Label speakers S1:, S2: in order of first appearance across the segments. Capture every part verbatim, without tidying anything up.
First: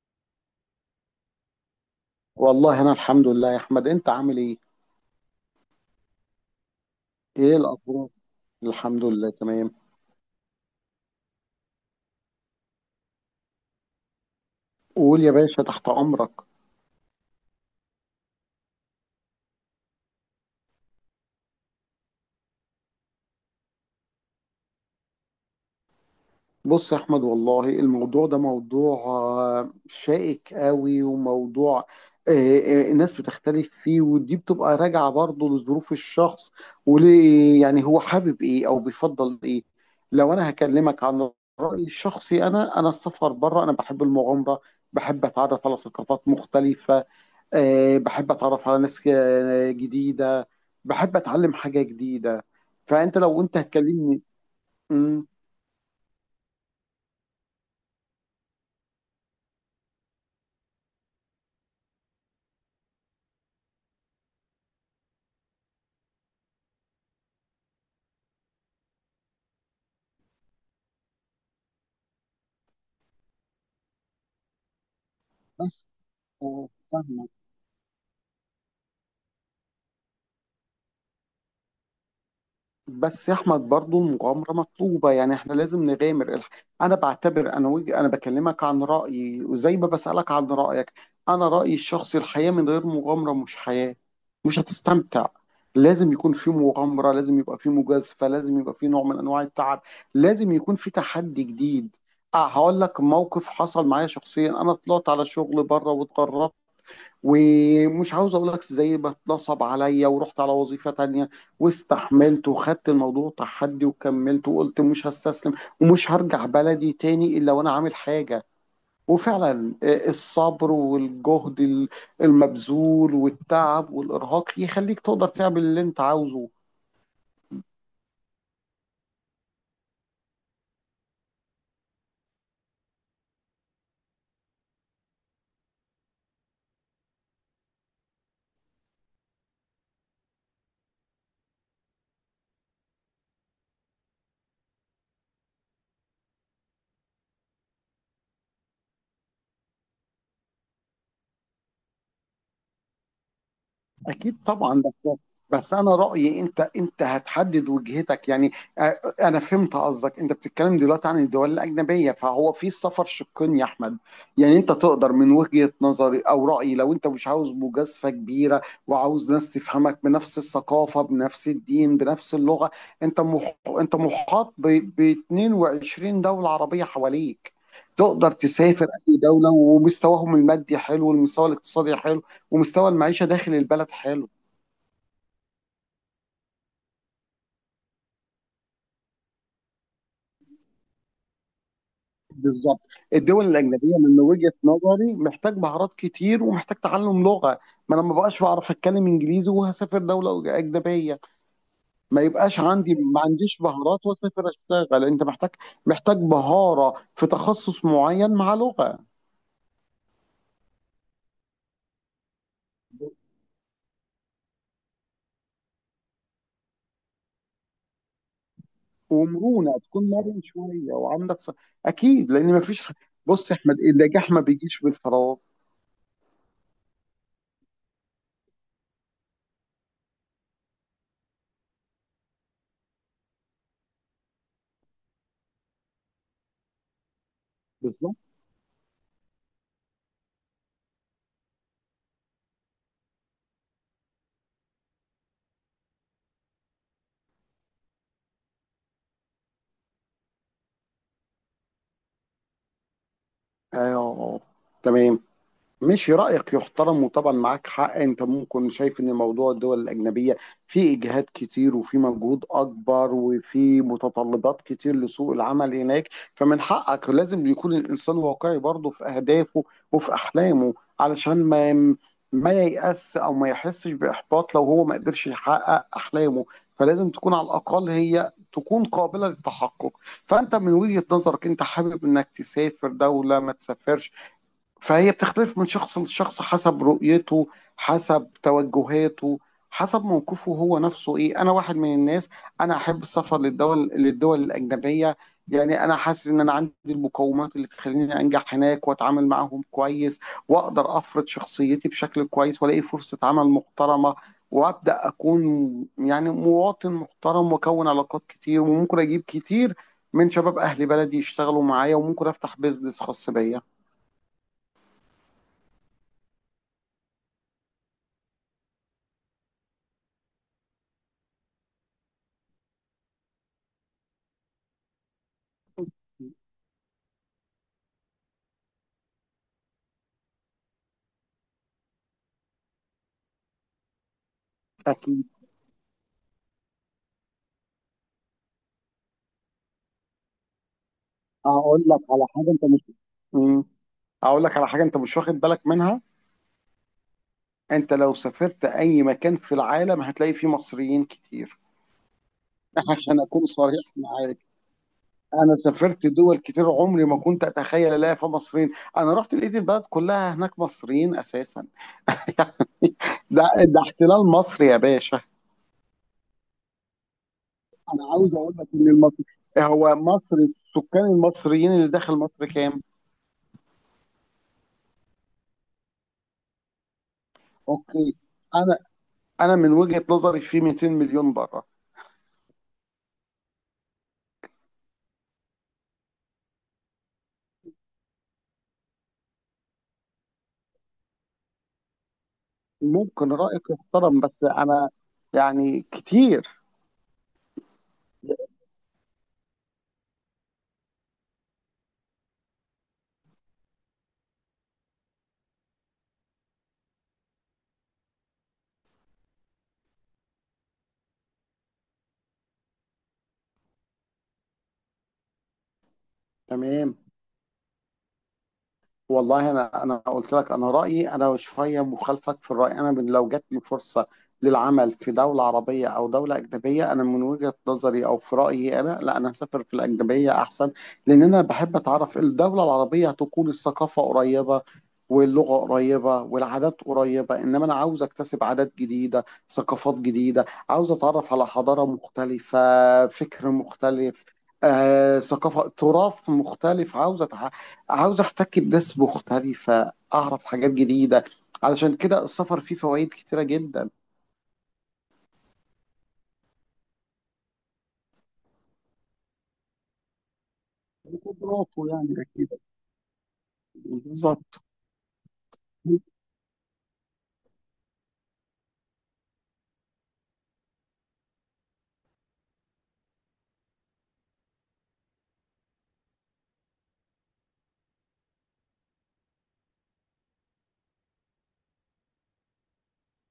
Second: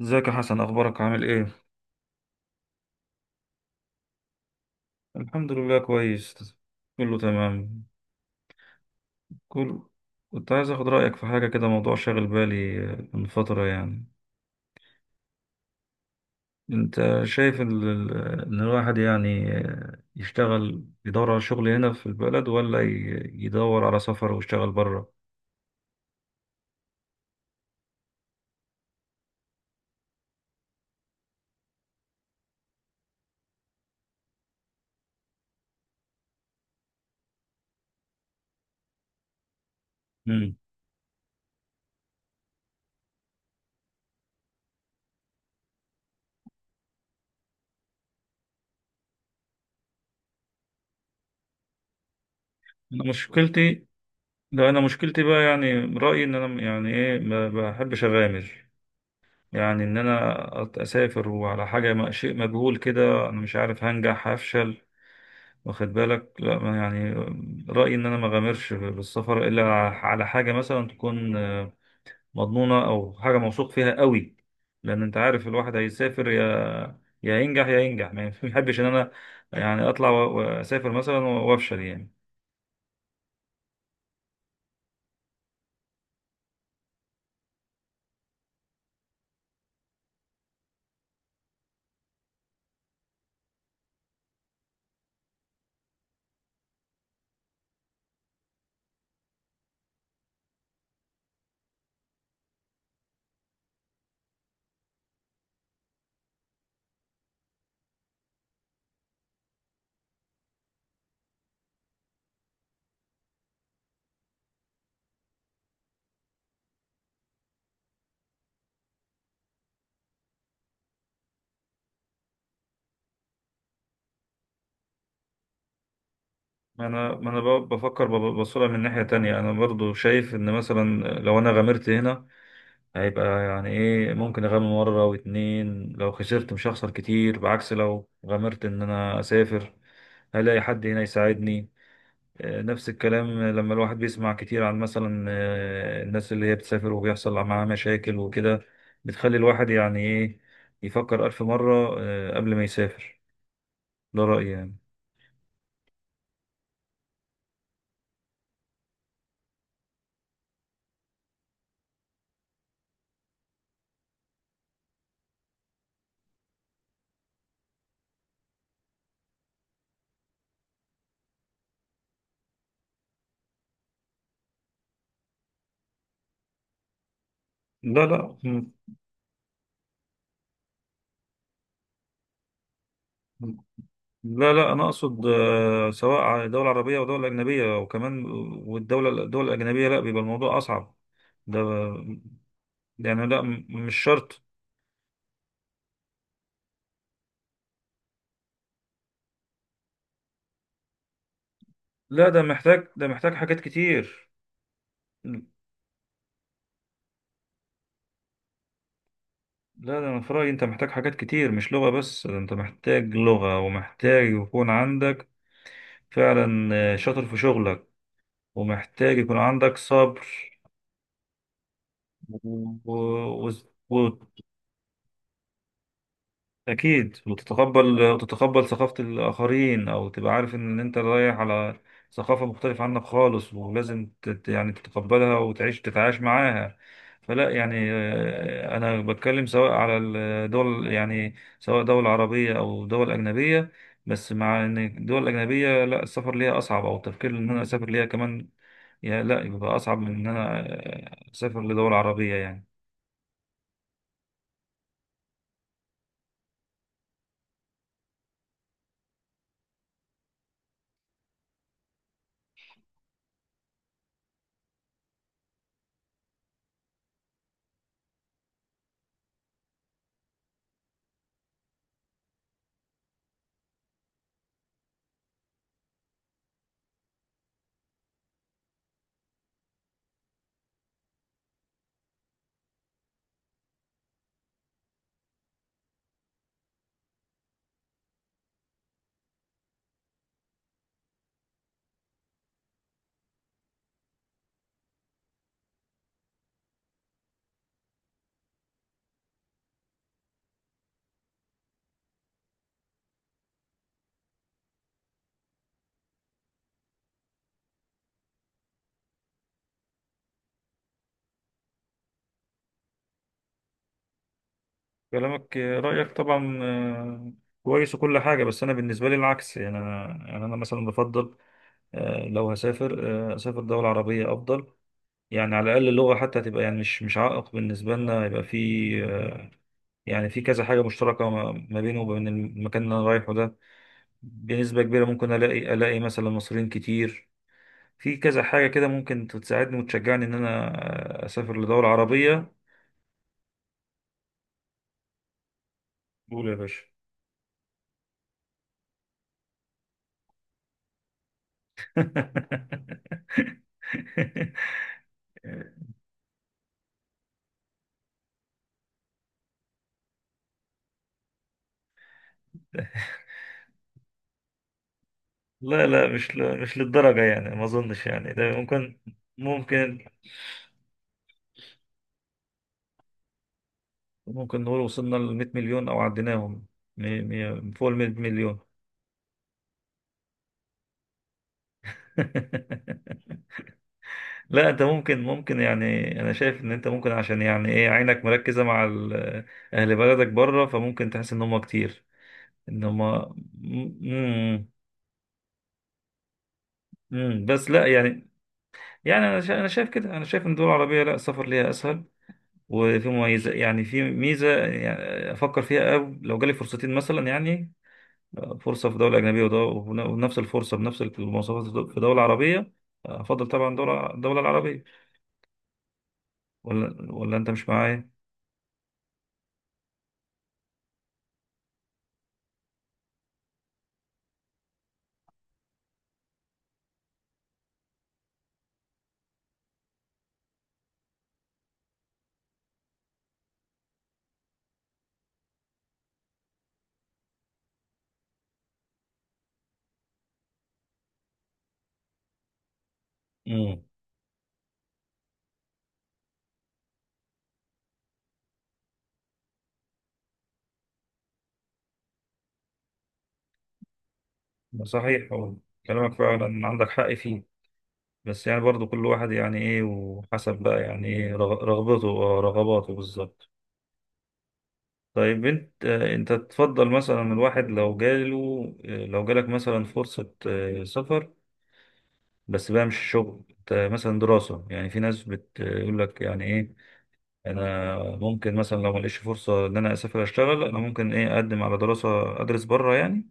S1: ازيك يا حسن؟ اخبارك؟ عامل ايه؟
S2: والله انا الحمد لله يا احمد. انت عامل ايه؟
S1: الحمد لله كويس. كله
S2: ايه
S1: تمام.
S2: الاخبار؟ الحمد لله، تمام.
S1: كل كنت عايز اخد رايك في حاجه كده، موضوع شاغل بالي آه، من فتره يعني.
S2: قول يا باشا، تحت امرك.
S1: انت شايف ال- ال- ان الواحد يعني آه، يشتغل يدور على شغل هنا في البلد، ولا ي- يدور على سفر ويشتغل بره؟
S2: بص يا احمد، والله الموضوع ده موضوع آه، شائك قوي، وموضوع آه، آه، الناس بتختلف فيه، ودي بتبقى راجعة برضه لظروف الشخص، وليه يعني هو حابب ايه او بيفضل ايه. لو انا
S1: مم.
S2: هكلمك عن رأيي الشخصي، انا انا السفر بره، انا بحب المغامرة، بحب اتعرف على ثقافات مختلفة، آه، بحب اتعرف على ناس آه، جديده، بحب اتعلم حاجه جديده.
S1: انا
S2: فانت لو انت
S1: مشكلتي
S2: هتكلمني.
S1: لا انا مشكلتي
S2: امم.
S1: بقى، يعني رايي ان انا يعني ايه، ما بحبش اغامر. يعني ان انا أت- اسافر وعلى حاجه ما- شيء مجهول كده، انا مش عارف هنجح هفشل. واخد بالك؟ لا ما يعني، رأيي إن أنا ما غامرش بالسفر إلا على حاجة مثلا تكون آه، مضمونة أو حاجة موثوق فيها قوي. لأن أنت عارف الواحد
S2: بس
S1: هيسافر
S2: آه،
S1: يا
S2: فاهمك.
S1: يا ينجح يا ينجح، ما بيحبش إن أنا يعني أطلع و- وأسافر مثلا وأفشل يعني.
S2: بس يا احمد، برضو المغامره مطلوبه، يعني احنا لازم نغامر الح- انا بعتبر، انا وجه انا بكلمك عن رايي، وزي ما بسالك عن رايك. انا رايي الشخصي، الحياه من غير مغامره مش حياه، مش هتستمتع. لازم يكون في مغامره، لازم يبقى في مجازفه، لازم يبقى في نوع من انواع التعب، لازم يكون في تحدي جديد. اه هقول لك موقف حصل معايا شخصيا. انا طلعت على شغل بره واتغربت، ومش عاوز اقول لك زي ما اتنصب عليا، ورحت على وظيفة تانية، واستحملت وخدت الموضوع تحدي، وكملت وقلت مش هستسلم، ومش هرجع بلدي تاني الا وانا عامل حاجة. وفعلا آه، الصبر والجهد ال- المبذول والتعب والارهاق يخليك تقدر تعمل اللي انت عاوزه.
S1: ما أنا ما أنا ب- بفكر ببصلها من ناحية تانية. أنا برضو شايف إن مثلا لو أنا غامرت هنا، هيبقى يعني ايه، ممكن اغامر مرة واتنين، لو خسرت مش هخسر كتير. بعكس لو غامرت ان انا اسافر، هلاقي حد هنا يساعدني؟ آه، نفس الكلام لما الواحد بيسمع كتير عن مثلا آه، الناس اللي هي بتسافر وبيحصل معاها مشاكل وكده، بتخلي الواحد يعني ايه، يفكر ألف مرة آه، قبل ما يسافر. ده
S2: اكيد
S1: رأيي يعني.
S2: طبعا. بس بس انا رايي، انت انت هتحدد وجهتك، يعني آه، انا فهمت قصدك. انت بتتكلم دلوقتي عن الدول الاجنبيه، فهو في السفر شقين يا احمد. يعني انت تقدر، من وجهه نظري او رايي، لو انت مش عاوز مجازفه كبيره وعاوز ناس تفهمك بنفس الثقافه، بنفس الدين، بنفس اللغه، انت مح... انت محاط ب... ب اتنين وعشرين دوله عربيه حواليك.
S1: لا
S2: تقدر
S1: لا
S2: تسافر اي دوله، ومستواهم المادي حلو، والمستوى الاقتصادي حلو، ومستوى المعيشة داخل البلد حلو.
S1: لا لا انا اقصد آه، سواء دوله عربيه او دوله اجنبيه، وكمان والدوله الدول الاجنبيه لا، بيبقى الموضوع اصعب. ده
S2: بالظبط.
S1: يعني لا،
S2: الدول
S1: م- مش
S2: الأجنبية من
S1: شرط.
S2: وجهة نظري محتاج مهارات كتير، ومحتاج تعلم لغة. ما أنا ما بقاش بعرف أتكلم إنجليزي وهسافر دولة أجنبية، ما
S1: لا ده
S2: يبقاش
S1: محتاج،
S2: عندي،
S1: ده
S2: ما
S1: محتاج
S2: عنديش
S1: حاجات
S2: مهارات،
S1: كتير.
S2: وأسافر أشتغل. أنت محتاج، محتاج مهارة في تخصص معين مع لغة،
S1: لا ده انا في رايي انت محتاج حاجات كتير، مش لغه بس. ده انت محتاج لغه، ومحتاج يكون عندك فعلا آه، شاطر في شغلك، ومحتاج يكون عندك
S2: ومرونة، تكون
S1: صبر
S2: مرن شوية وعندك ص... أكيد، لأن ما
S1: و...
S2: فيش. بص يا أحمد،
S1: و...
S2: النجاح ما بيجيش بالفراغ.
S1: أكيد. وتتقبل وتتقبل ثقافة الآخرين، أو تبقى عارف إن أنت رايح على ثقافة مختلفة عنك خالص، ولازم تت يعني تتقبلها وتعيش تتعايش معاها. فلا يعني
S2: بالظبط.
S1: آه، أنا بتكلم سواء على الدول يعني، سواء دول عربية أو دول أجنبية. بس مع إن الدول الأجنبية لا، السفر ليها أصعب، أو التفكير إن أنا أسافر ليها كمان يا لا، يبقى أصعب من إن أنا آه، أسافر لدول عربية يعني.
S2: أيوه. تمام. ماشي، رأيك يحترم، وطبعا معاك حق. انت ممكن شايف ان موضوع الدول الأجنبية فيه إجهاد كتير، وفيه مجهود أكبر، وفيه متطلبات كتير لسوق العمل هناك. فمن حقك. لازم يكون الإنسان واقعي برضه في أهدافه وفي أحلامه، علشان ما ما ييأس، أو ما يحسش بإحباط لو هو ما قدرش يحقق أحلامه. فلازم تكون على الأقل هي تكون قابلة للتحقق. فأنت من وجهة نظرك، أنت حابب إنك تسافر دولة، ما تسافرش. فهي بتختلف من شخص لشخص، حسب رؤيته، حسب توجهاته، حسب موقفه هو نفسه. ايه، انا واحد من الناس، انا احب السفر للدول للدول الاجنبيه. يعني انا حاسس ان انا عندي المقومات اللي تخليني انجح هناك واتعامل معاهم كويس، واقدر افرض شخصيتي بشكل كويس، والاقي فرصه عمل محترمه، وابدا اكون يعني مواطن محترم، واكون علاقات كتير، وممكن اجيب كتير من شباب اهل بلدي يشتغلوا معايا، وممكن افتح بيزنس خاص بيا.
S1: كلامك رأيك طبعا آه، كويس وكل حاجة، بس أنا بالنسبة لي العكس يعني. أنا يعني أنا مثلا بفضل آه، لو هسافر، آه، أسافر دولة عربية أفضل. يعني على الأقل اللغة حتى تبقى يعني مش مش عائق بالنسبة لنا، يبقى في آه، يعني في كذا حاجة مشتركة ما ما بينه وبين المكان اللي أنا رايحه ده. بنسبة كبيرة
S2: اكيد.
S1: ممكن ألاقي ألاقي مثلا مصريين كتير، في كذا حاجة كده ممكن تساعدني وتشجعني إن أنا آه، أسافر
S2: اقول
S1: لدولة
S2: لك على حاجه
S1: عربية.
S2: انت مش مم. اقول لك على حاجه انت مش واخد بالك منها.
S1: قول يا باشا.
S2: انت لو سافرت اي مكان في العالم هتلاقي فيه مصريين كتير. عشان اكون صريح معاك، انا سافرت دول كتير عمري ما كنت اتخيل الاقي فيها مصريين. انا رحت لقيت البلد كلها هناك مصريين اساسا. ده ده احتلال مصري يا باشا.
S1: لا لا، مش ل... مش للدرجة يعني، ما
S2: انا
S1: أظنش يعني.
S2: عاوز
S1: ده
S2: اقول لك ان
S1: ممكن،
S2: المصري، هو
S1: ممكن
S2: مصر السكان المصريين اللي داخل مصر كام؟
S1: ممكن نقول وصلنا ل مية مليون أو عديناهم. مي... مي... فوق ال مية
S2: اوكي.
S1: مليون.
S2: انا انا من وجهة نظري في مئتين مليون بره.
S1: لا أنت ممكن، ممكن يعني أنا شايف إن أنت ممكن، عشان يعني إيه، عينك مركزة مع ال- أهل بلدك بره، فممكن تحس إن هم كتير، إن هم م-
S2: ممكن رأيك يحترم، بس
S1: م-
S2: أنا يعني كتير.
S1: م- بس لا يعني. يعني أنا شا- أنا شايف كده، أنا شايف إن الدول العربية لا، السفر ليها أسهل. وفي مميزة يعني في ميزة يعني أفكر فيها. أو لو جالي فرصتين مثلا يعني، فرصة في دولة أجنبية ودو- ونفس الفرصة بنفس المواصفات في دولة عربية، أفضل طبعا دولة الدولة العربية.
S2: تمام.
S1: ولا ولا أنت مش معايا؟
S2: والله انا انا قلت لك انا رايي، انا شويه مخالفك في الراي. انا من لو جاتني فرصه للعمل في دوله عربيه او دوله اجنبيه، انا من وجهه نظري او في رايي انا، لا، انا هسافر في الاجنبيه احسن. لان انا بحب اتعرف. الدوله العربيه هتكون الثقافه قريبه، واللغه قريبه، والعادات قريبه، انما انا عاوز اكتسب عادات جديده، ثقافات جديده، عاوز اتعرف على حضاره مختلفه، فكر
S1: امم.
S2: مختلف، آه، ثقافه، تراث مختلف. عاوز أتع... عاوز احتك بناس مختلفة، اعرف حاجات جديدة. علشان كده السفر فيه فوائد كتيرة جدا.
S1: صحيح. هو كلامك فعلا عندك حق فيه، بس يعني برضو كل واحد يعني ايه، وحسب بقى يعني ايه رغ-
S2: وخبراته
S1: رغبته.
S2: يعني،
S1: اه،
S2: اكيد
S1: رغباته بالظبط.
S2: بالظبط.
S1: طيب انت آه، انت تفضل مثلا، الواحد لو جاله آه، لو جالك مثلا فرصة آه، سفر، بس بقى مش شغل، ت- مثلا دراسة. يعني في ناس بتقول لك يعني ايه، انا ممكن مثلا لو ما لقيتش فرصة ان انا اسافر اشتغل، انا ممكن ايه اقدم على دراسة، ادرس بره يعني،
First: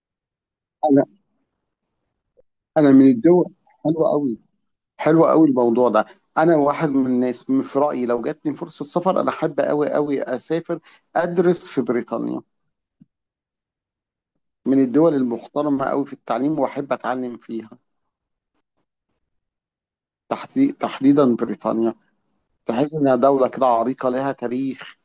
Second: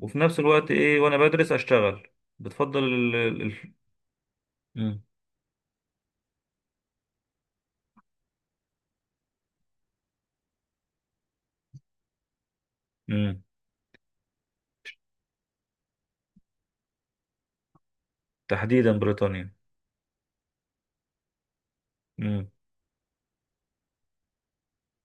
S1: وفي نفس الوقت ايه
S2: انا
S1: وانا بدرس اشتغل. بتفضل
S2: انا من
S1: ال... ال...
S2: الدول
S1: ال-
S2: حلوة قوي
S1: مم.
S2: حلوة قوي الموضوع ده. انا واحد من الناس، من- في رأيي لو جاتني فرصة سفر، انا احب قوي قوي اسافر ادرس في بريطانيا،
S1: مم.
S2: من الدول المحترمة قوي في التعليم، واحب اتعلم فيها.
S1: تحديدا بريطانيا؟
S2: تحدي- تحديدا بريطانيا.
S1: مم.
S2: تحس انها دولة كده عريقة، لها تاريخ،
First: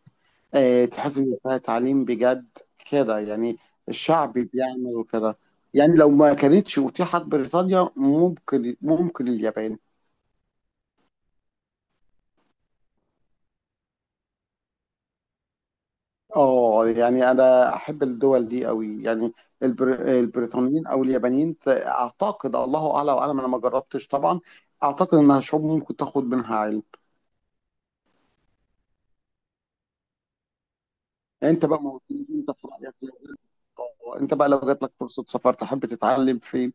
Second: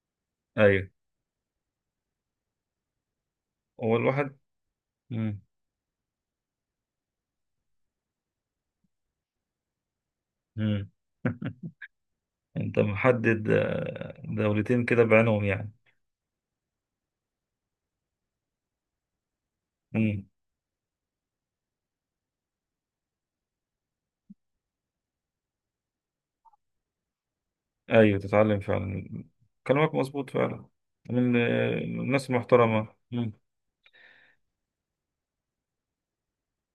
S2: آه،
S1: ايوه.
S2: تحس ان فيها تعليم بجد، كده يعني،
S1: هو
S2: الشعب
S1: الواحد؟
S2: بيعمل وكده.
S1: مم.
S2: يعني لو ما كانتش اتيحت بريطانيا، ممكن، ممكن اليابان.
S1: مم. انت محدد آه، دولتين كده بعينهم يعني؟
S2: اه يعني انا احب الدول دي قوي، يعني البر...
S1: مم.
S2: البريطانيين او اليابانيين، ت- اعتقد، الله اعلى واعلم، انا ما جربتش طبعا. اعتقد انها شعوب ممكن تاخد منها علم.
S1: ايوه، تتعلم فعلا. كلامك مظبوط فعلا، من
S2: انت
S1: آه،
S2: بقى ما
S1: الناس
S2: قلتليش انت في
S1: المحترمة.
S2: رايك لو-
S1: مم.
S2: آه، انت بقى لو جات لك فرصه سفر تحب تتعلم فين؟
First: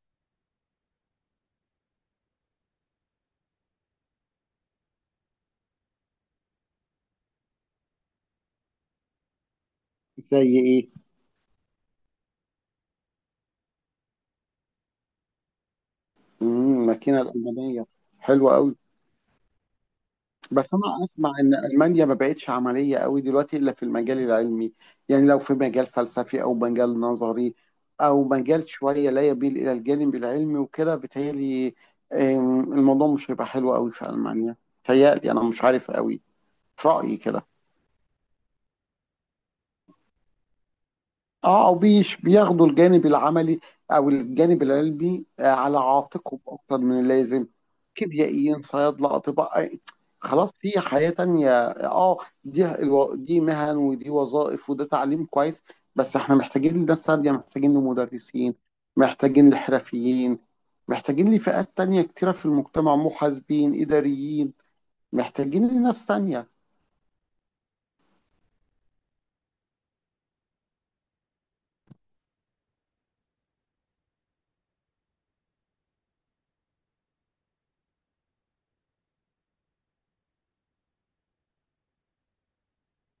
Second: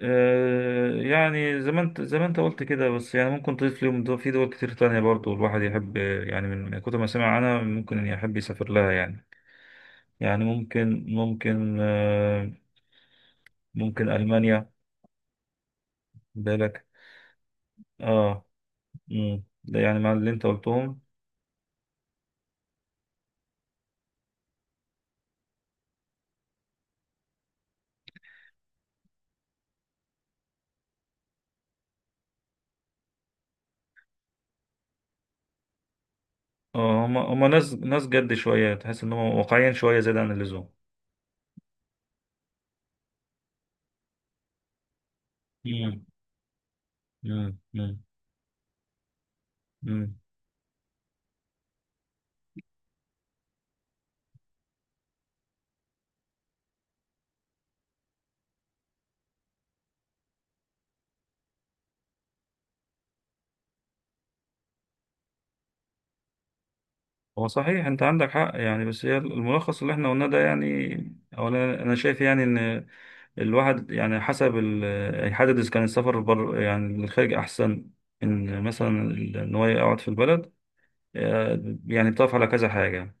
S1: آه، يعني زي ما انت، زي ما انت قلت كده، بس يعني ممكن تضيف ليهم، دول في دول كتير تانية برضو الواحد يحب يعني، من كتر ما سمع عنها ممكن يحب يسافر لها يعني. يعني
S2: زي ايه؟
S1: ممكن، ممكن آه، ممكن ألمانيا،
S2: امم،
S1: بالك؟
S2: الماكينه الالمانيه
S1: اه.
S2: حلوه قوي.
S1: مم. ده يعني مع اللي انت
S2: بس
S1: قلتهم.
S2: انا اسمع ان المانيا ما بقتش عمليه قوي دلوقتي، الا في المجال العلمي. يعني لو في مجال فلسفي، او مجال نظري، او مجال شويه لا يميل الى الجانب العلمي وكده، بيتهيألي آم، الموضوع مش هيبقى حلو قوي في المانيا، بيتهيألي، انا مش عارف قوي، في
S1: اه، هم
S2: رايي كده.
S1: هم ناس ناس جد شوية، تحس ان هم واقعيا شوية زيادة عن اللزوم.
S2: اه او بيش بياخدوا الجانب العملي، او الجانب العلمي، آه، على
S1: مم.
S2: عاتقهم اكتر من اللازم.
S1: مم. مم.
S2: كيميائيين، صيادله، اطباء، آه،
S1: مم.
S2: خلاص، في حياه تانية. اه، دي الو- دي مهن، ودي وظائف، وده تعليم كويس، بس احنا محتاجين لناس تانية، محتاجين لمدرسين، محتاجين لحرفيين، محتاجين لفئات تانية كتيرة في المجتمع، محاسبين، إداريين، محتاجين لناس تانية.
S1: هو صحيح انت عندك حق يعني، بس هي الملخص اللي احنا قلناه ده يعني. اولا انا شايف يعني ان الواحد يعني حسب ال- يحدد إذا كان السفر بر يعني للخارج أحسن، إن مثلا ال- إن هو يقعد في البلد. آه، يعني بتقف على كذا حاجة:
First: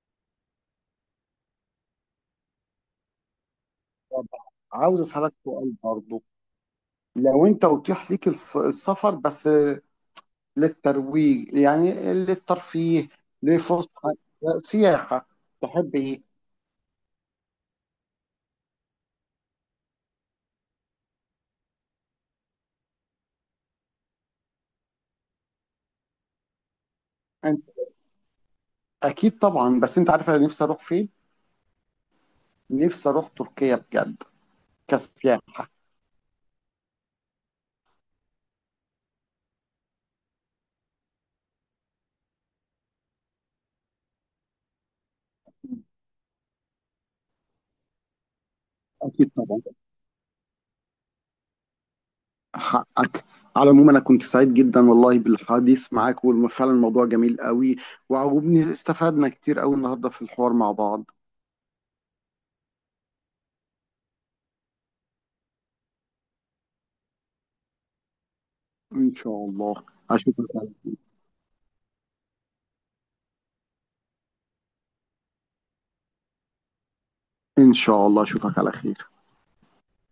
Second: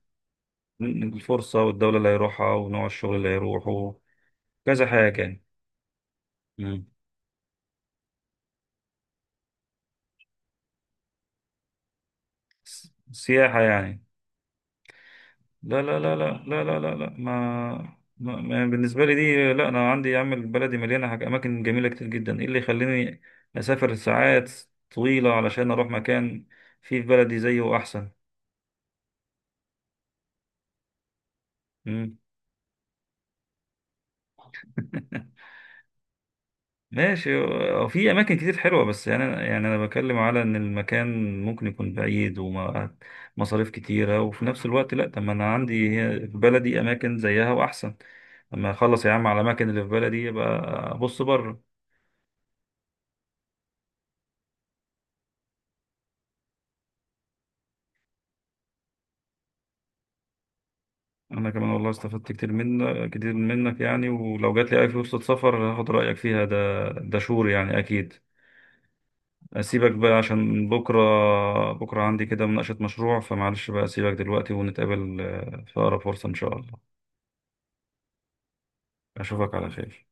S1: الفرصة، والدولة اللي هيروحها، ونوع الشغل اللي هيروحه،
S2: طب،
S1: كذا
S2: عاوز
S1: حاجة
S2: أسألك
S1: يعني.
S2: سؤال برضو.
S1: مم.
S2: لو أنت أتيح ليك الس- السفر، بس للترويج، يعني
S1: س-
S2: للترفيه،
S1: سياحة يعني؟
S2: لفسحة، سياحة،
S1: لا
S2: تحب
S1: لا لا
S2: ايه
S1: لا لا لا لا, لا. ما ما ما- بالنسبة لي دي لا، أنا عندي يا عم بلدي مليانة حاجة، أماكن جميلة كتير جدا. إيه اللي يخليني أسافر ساعات طويلة علشان أروح مكان فيه في بلدي
S2: انت؟
S1: زيه أحسن.
S2: اكيد طبعا. بس انت عارف انا نفسي اروح فين؟
S1: مم.
S2: نفسي اروح تركيا بجد، كسياحة.
S1: ماشي. هو في اماكن كتير حلوه، بس يعني انا، يعني انا بكلم على ان المكان ممكن يكون بعيد ومصاريف كتيره، وفي نفس الوقت لا، طب ما انا عندي هي- في بلدي اماكن زيها واحسن. لما اخلص يا عم
S2: اكيد
S1: على
S2: طبعا،
S1: الاماكن اللي في بلدي، يبقى ابص بره.
S2: حقك. على العموم انا كنت سعيد جدا والله بالحديث معاك، وفعلا الموضوع جميل قوي وعجبني، استفدنا كتير قوي النهارده في الحوار مع بعض.
S1: انا كمان والله استفدت كتير منك، كتير منك يعني، ولو جات لي اي فرصه سفر هاخد رايك فيها. ده، ده شور يعني، اكيد.
S2: ان شاء الله.
S1: اسيبك بقى
S2: اشوفك
S1: عشان
S2: على-
S1: بكره، بكره عندي كده مناقشه مشروع، فمعلش بقى اسيبك دلوقتي، ونتقابل آه، في اقرب فرصه ان شاء الله.
S2: ان شاء الله اشوفك على خير.
S1: أشوفك على خير.